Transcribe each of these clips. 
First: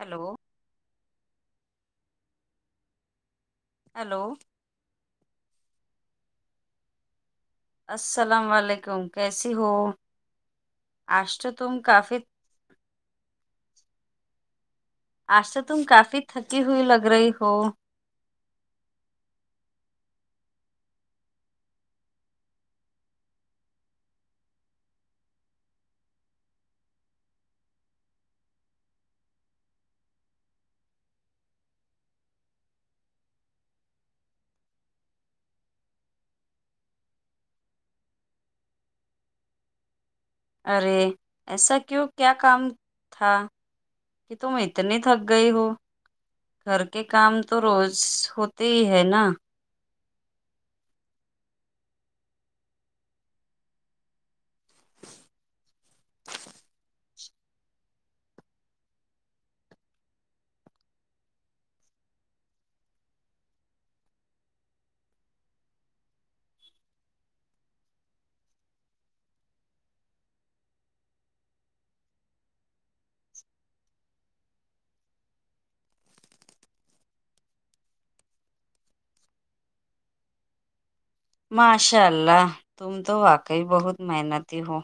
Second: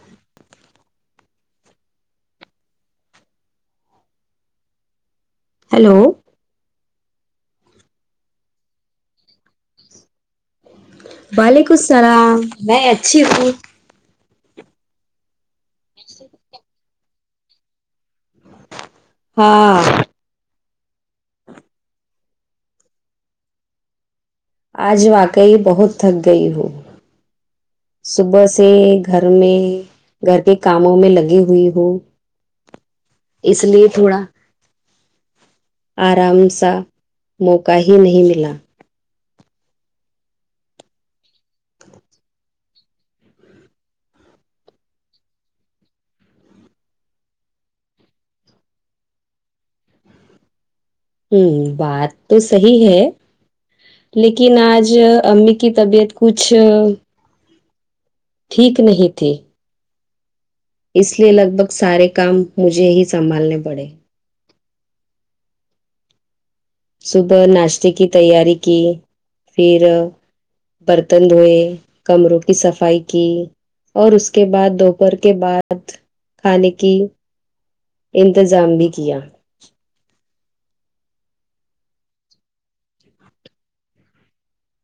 hello hello hello السلام و علیکم کیسی ہو آج تو وعلیکم تم کافی السلام میں اچھی ہوں آج تو تم کافی تھکی ہوئی لگ رہی ہو ہاں آج واقعی بہت تھک گئی ہوں صبح سے گھر میں گھر کے کاموں میں لگی ہوئی ہوں اس لیے تھوڑا آرام سا موقع ہی نہیں ملا ارے ایسا کیوں کیا کام م تھا کہ تم اتنی تھک گئی ہو گھر کے کام تو روز ہوتے ہی ہے نا ہوں بات تو صحیح ہے لیکن آج ج امی کی طبیعت کچھ ہ ٹھیک نہیں تھی اس لیے لگ بھگ سارے کام مجھے ہی سنبھالنے پڑے صبح ناشتے کی تیاری کی پھر برتن دھوئے کمروں کی صفائی کی اور اس کے بعد دوپہر کے بعد کھانے کی انتظام بھی کیا ماشاء اللہ تم تو واقعی بہت محنتی ہو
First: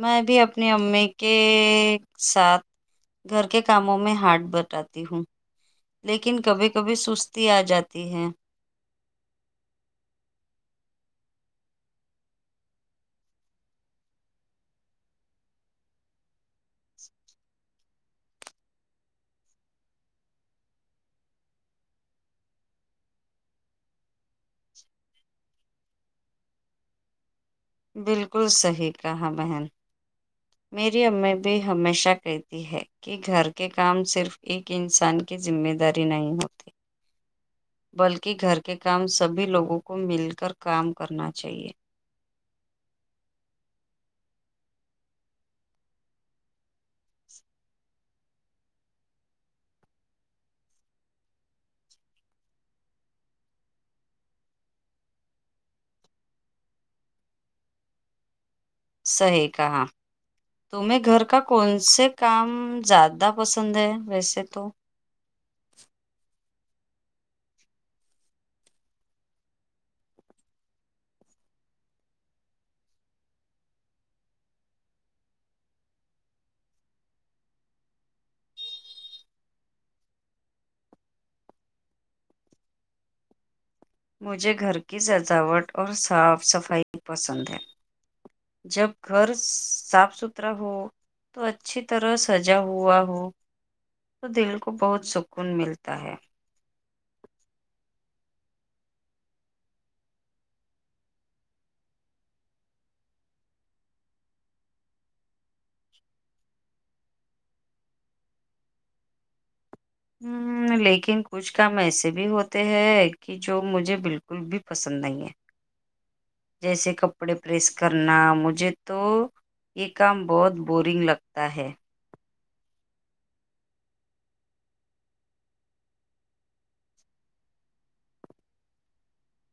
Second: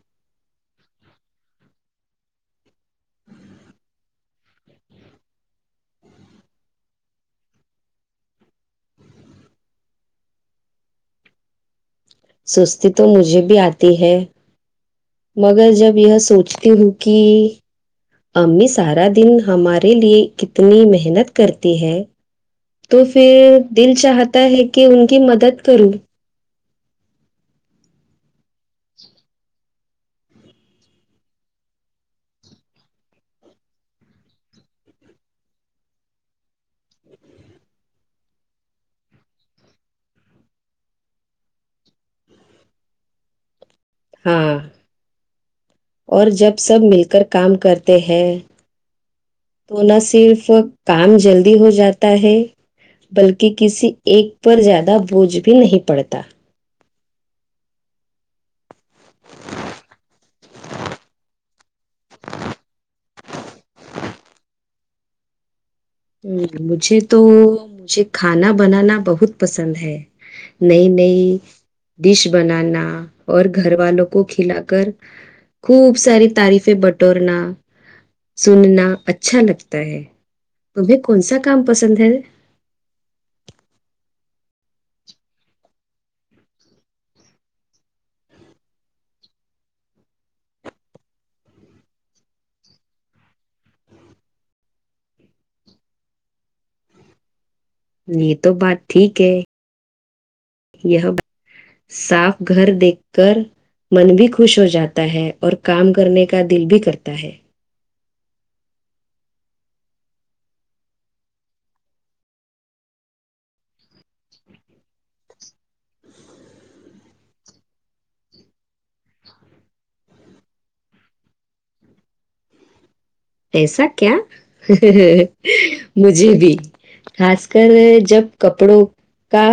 میں بھی اپنی امی کے ساتھ گھر کے کاموں میں ہاتھ بٹاتی ہوں لیکن کبھی کبھی سستی آ جاتی ہے سستی تو مجھے بھی آتی ہے مگر جب یہ سوچتی ہوں کی امی سارا دن ہمارے لیے کتنی محنت کرتی ہے تو پھر دل چاہتا ہے کہ ان کی مدد کروں بالکل صحیح کہا بہن میری امی بھی ہمیشہ کہتی ہے کہ گھر کے کام صرف ایک انسان کی ذمہ داری نہیں ہوتی بلکہ گھر کے کام سبھی لوگوں کو مل کر کام کرنا چاہیے ہاں ں اور جب سب مل کر کام کرتے ہیں تو نہ صرف کام جلدی ہو جاتا ہے بلکہ کسی ایک پر زیادہ بوجھ بھی نہیں پڑھتا صحیح کہا تمہیں گھر کا کون سے کام زیادہ پسند ہے ویسے تو مجھے تو مجھے کھانا بنانا بہت پسند ہے نہیں نہیں ڈش بنانا اور گھر والوں کو کھلا کر خوب ساری تعریفیں بٹورنا سننا اچھا لگتا ہے تمہیں کون سا کام پسند ہے مجھے گھر کی سجاوٹ اور صاف صفائی پسند ہے جب گھر صاف ستھرا ہو تو اچھی طرح سجا ہوا ہو تو دل کو بہت سکون ملتا ہے یہ تو بات ٹھیک ہے یہ صاف گھر دیکھ کر من بھی خوش ہو جاتا ہے اور کام کرنے کا دل بھی کرتا ہے ہمم لیکن کچھ کام ایسے بھی ہوتے ہیں کہ جو مجھے بالکل بھی پسند نہیں ہے جیسے کپڑے پریس کرنا مجھے تو یہ کام بہت بورنگ لگتا ہے ایسا کیا مجھے بھی خاص کر جب کپڑوں کا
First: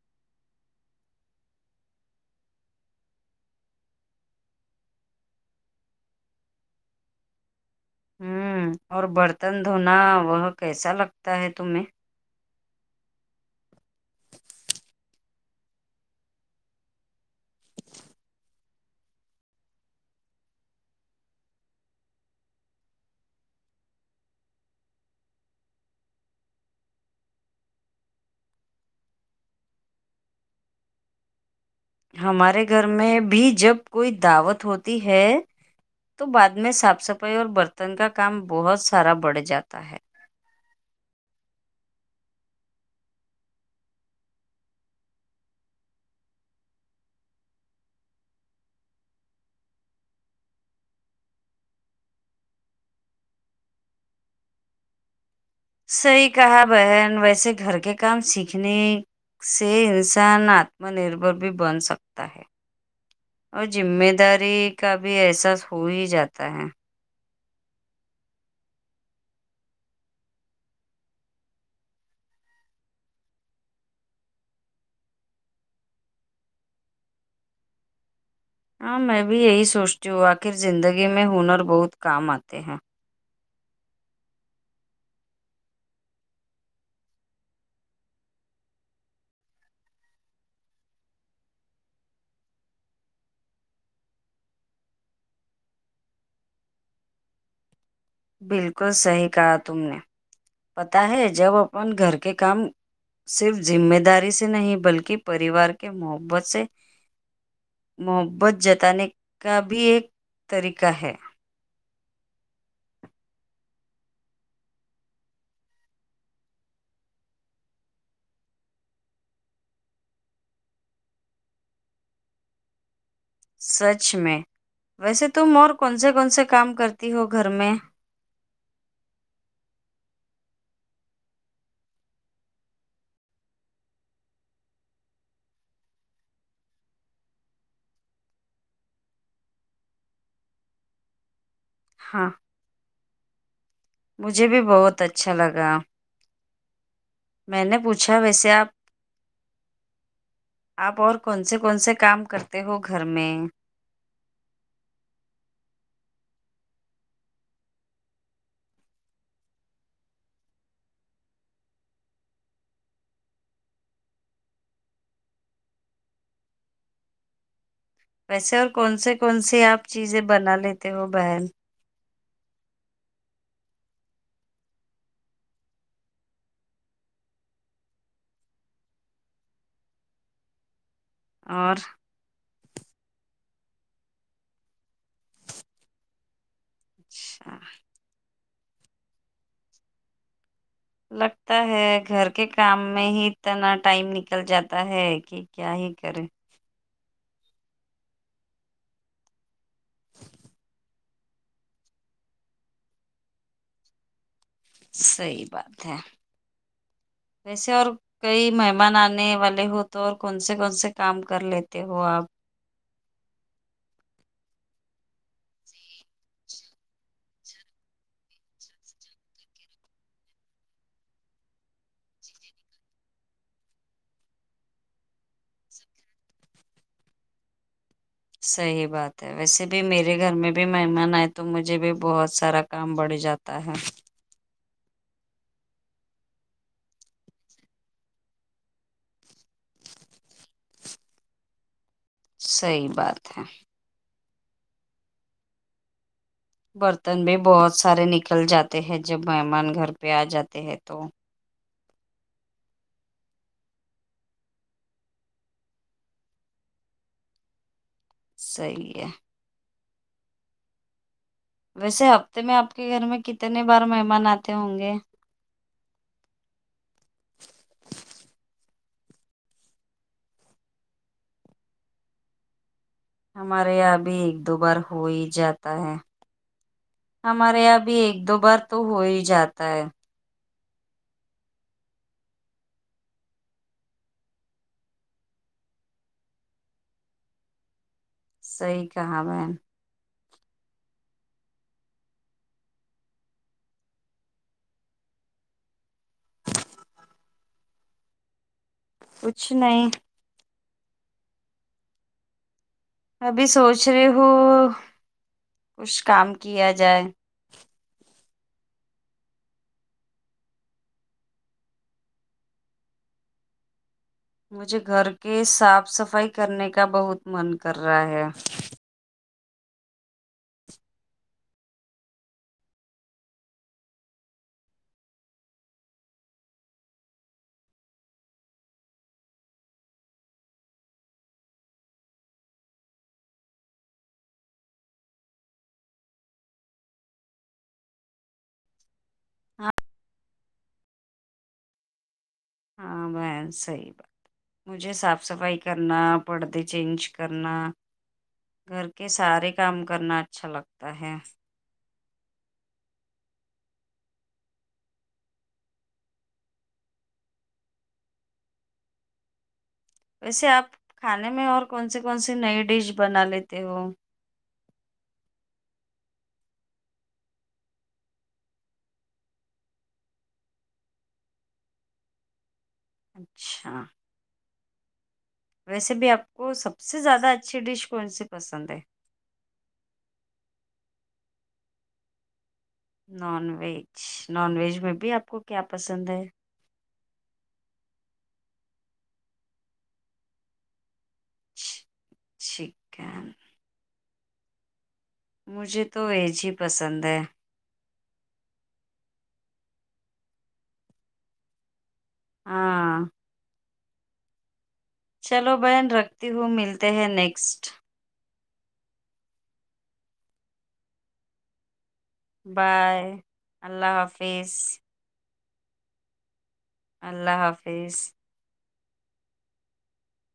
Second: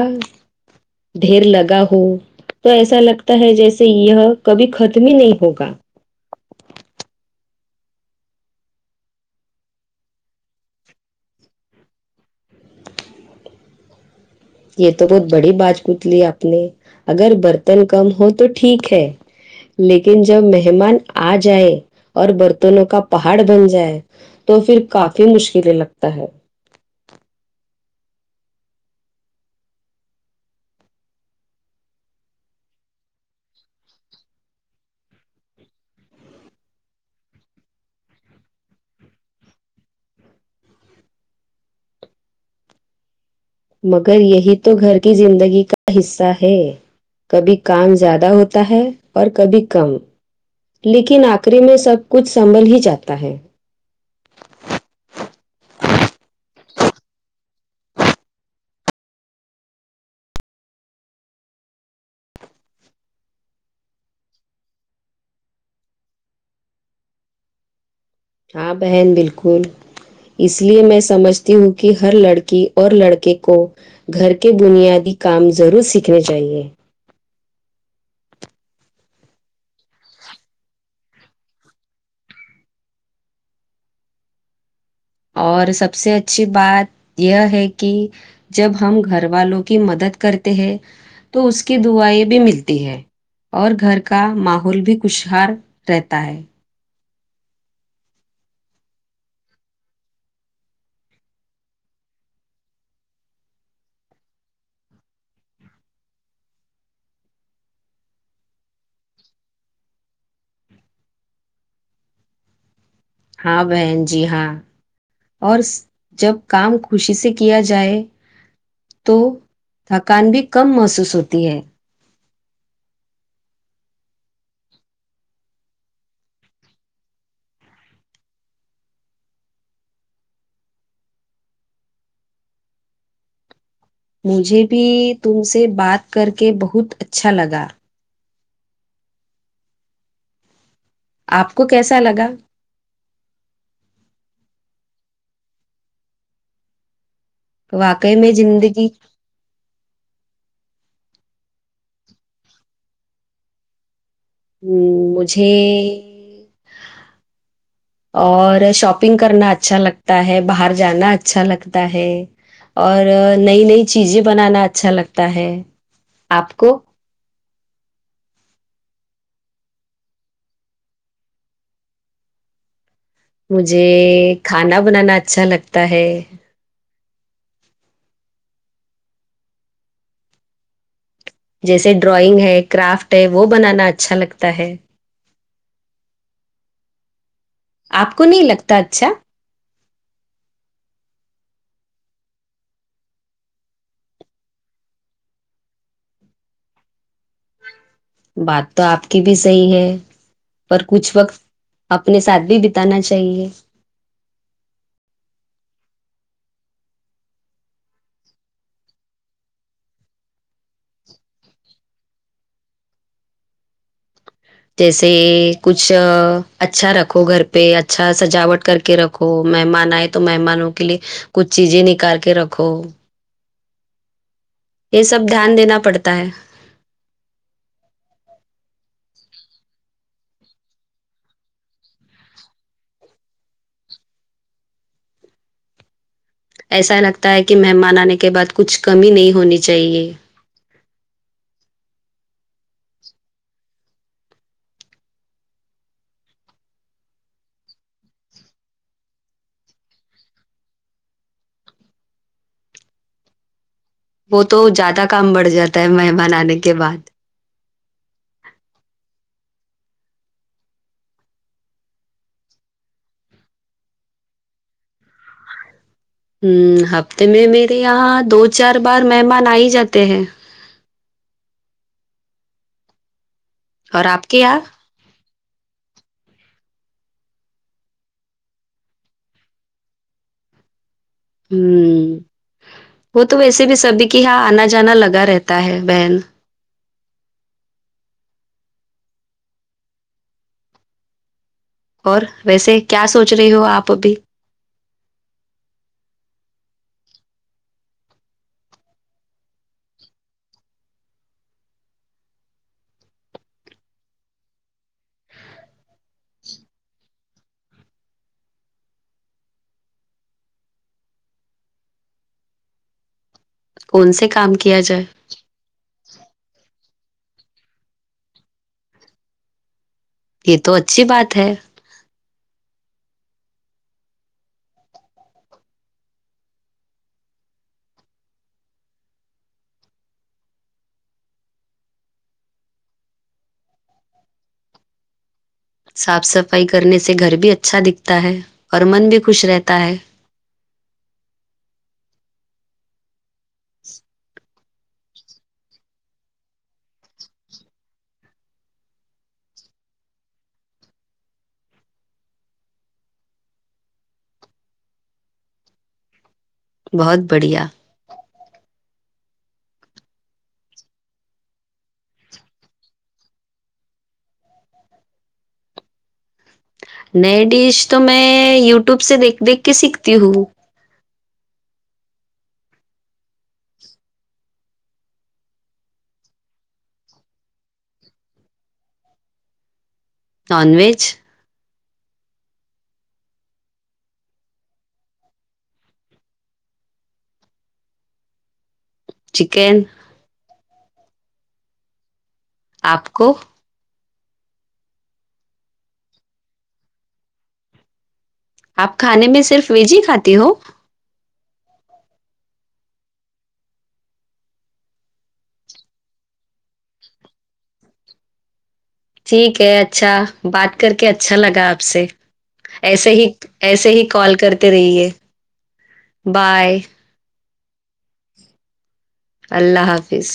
ڈھیر لگا ہو تو ایسا لگتا ہے جیسے یہ کبھی ختم ہی نہیں ہوگا ہم اور برتن دھونا وہ کیسا لگتا ہے تمہیں یہ تو بہت بڑی بات پوچھلی آپ نے اگر برتن کم ہو تو ٹھیک ہے لیکن جب مہمان آ جائے اور برتنوں کا پہاڑ بن جائے تو پھر کافی مشکلیں لگتا ہے ہمارے گھر میں بھی جب کوئی دعوت ہوتی ہے تو بعد میں صاف صفائی اور برتن کا کام بہت سارا بڑھ جاتا ہے مگر یہی تو گھر کی زندگی کا حصہ ہے کبھی کام زیادہ ہوتا ہے اور کبھی کم لیکن آخری میں سب کچھ سنبھل ہی جاتا ہے صحیح کہا بہن ویسے گھر کے کام سیکھنے سے انسان آتم نربھر بھی بن سکتا ہے اور ذمہ داری کا بھی احساس ہو ہی جاتا ہے ہاں بہن بالکل اس لیے میں سمجھتی ہوں کہ ہر لڑکی اور لڑکے کو گھر کے بنیادی کام ضرور سیکھنے چاہیے ہاں میں بھی یہی سوچتی ہوں آخر زندگی میں ہنر بہت کام آتے ہیں اور سب سے اچھی بات یہ ہے کہ جب ہم گھر والوں کی مدد کرتے ہیں تو اس کی دعائیں بھی ملتی ہے اور گھر کا ماحول بھی خوشحال رہتا ہے بالکل صحیح کہا تم نے پتا ہے جب اپن گھر کے کام صرف ذمہ داری سے نہیں بلکہ پریوار کے محبت سے محبت جتانے کا بھی ایک طریقہ ہے ہاں بہن جی ہاں اور جب کام خوشی سے کیا جائے تو تھکان بھی کم محسوس ہوتی ہے سچ میں ویسے تم اور کون سے کون سے کام کرتی ہو گھر میں مجھے بھی تم سے بات کر کے بہت اچھا لگا آپ کو کیسا لگا ہاں مجھے بھی بہت اچھا لگا میں نے پوچھا واقعی میں ویسے آپ زندگی آپ اور کون سے کون سے کام کرتے ہو گھر میں ہمم مجھے اور شاپنگ کرنا اچھا لگتا ہے باہر جانا اچھا لگتا ہے اور نئی نئی چیزیں بنانا اچھا لگتا ہے آپ کو ویسے اور کون سے کون سے آپ چیزیں بنا لیتے ہو بہن مجھے کھانا بنانا اچھا لگتا ہے اور جیسے ڈرائنگ ہے کرافٹ ہے وہ بنانا اچھا لگتا ہے اچھا آپ کو نہیں لگتا اچھا لگتا ہے گھر کے کام میں ہی اتنا ٹائم نکل جاتا ہے کہ کیا ہی کرے بات تو آپ کی بھی صحیح ہے پر کچھ وقت اپنے ساتھ بھی بتانا چاہیے صحیح بات ہے ویسے اور کئی مہمان آنے والے ہو تو اور کون سے کون سے کام کر لیتے ہو آپ جیسے کچھ اچھا رکھو گھر پہ اچھا سجاوٹ کر کے رک کہو مہمان آئے تو مہمانوں کے لیے کچھ چیزیں نکال کے رکھو یہ سب دھیان دینا پڑتا ہے صحیح بات ہے ویسے بھی میرے گھر میں بھی مہمان آئے تو مجھے بھی بہت سارا کام بڑھ جا تا ہے ایسا لگتا ہے کہ مہمان آنے کے بعد کچھ کمی نہیں ہونی چاہیے صحیح بات ہے برتن بھی بہت سارے نکل جاتے ہیں جب مہمان گھر پہ آ جاتے ہیں تو وہ تو زیادہ کام بڑھ جاتا ہے مہمان آنے کے بعد صحیح ہے ویسے ہفتے میں آپ کے گھر میں کتنے بار مہمان آتے ہوں گے ہمم ہفتے میں میرے یہاں دو چار بار مہمان آ ہی جاتے ہیں ہمارے یہاں اور بھی آپ ایک کے دو یہاں بار ہو ہی جاتا ہے ہمارے یہاں بھی ایک دو بار تو ہو ہی جاتا ہے ہوں وہ تو ویسے بھی سبھی کی یہاں آنا جانا لگا رہتا ہے بہن صحیح کہا بہن اور ویسے کیا سوچ رہی ہو آپ ابھی کچھ نہیں ابھی سوچ رہی ہوں کچھ کام کیا جائے کون سے ک مجھے گھر کے صاف صفائی کرنے کا بہت من کر رہا ہے یہ تو اچھی بات ہے صاف صفائی کرنے سے گھر بھی اچھا دکھتا ہے اور من بھی خوش ہاں رہتا ہے ہاں بہن صحیح بات مجھے صاف صفائی کرنا پردے چینج کرنا گھر کے سارے کام کرنا اچھا لگتا ہے بہت بڑھیا ویسے آپ کھانے میں اور کون سے کون سے نئی ڈش بنا لیتے ہو نئے ڈش تو میں یوٹیوب سے دیکھ دیکھ کے سیکھتی ہوں اچھا ویسے بھی آپ کو سب سے زیادہ اچھی ڈش کون سی پسند ہے non veg non veg non veg میں بھی آپ کو کیا پسند ہے چکن آپ کو چکن مجھے تو ویج ہی پسند ہے آپ کھانے میں صرف ویج ہی کھاتی ہو ہاں چلو بہن رکھتی ہوں ملتے ہیں نیکسٹ ٹھیک ہے اچھا بات کر کے اچھا لگا آپ سے ایسے بائے ہی ایسے اللہ ہی کال حافظ کرتے رہئے بائے اللہ حافظ اللہ حافظ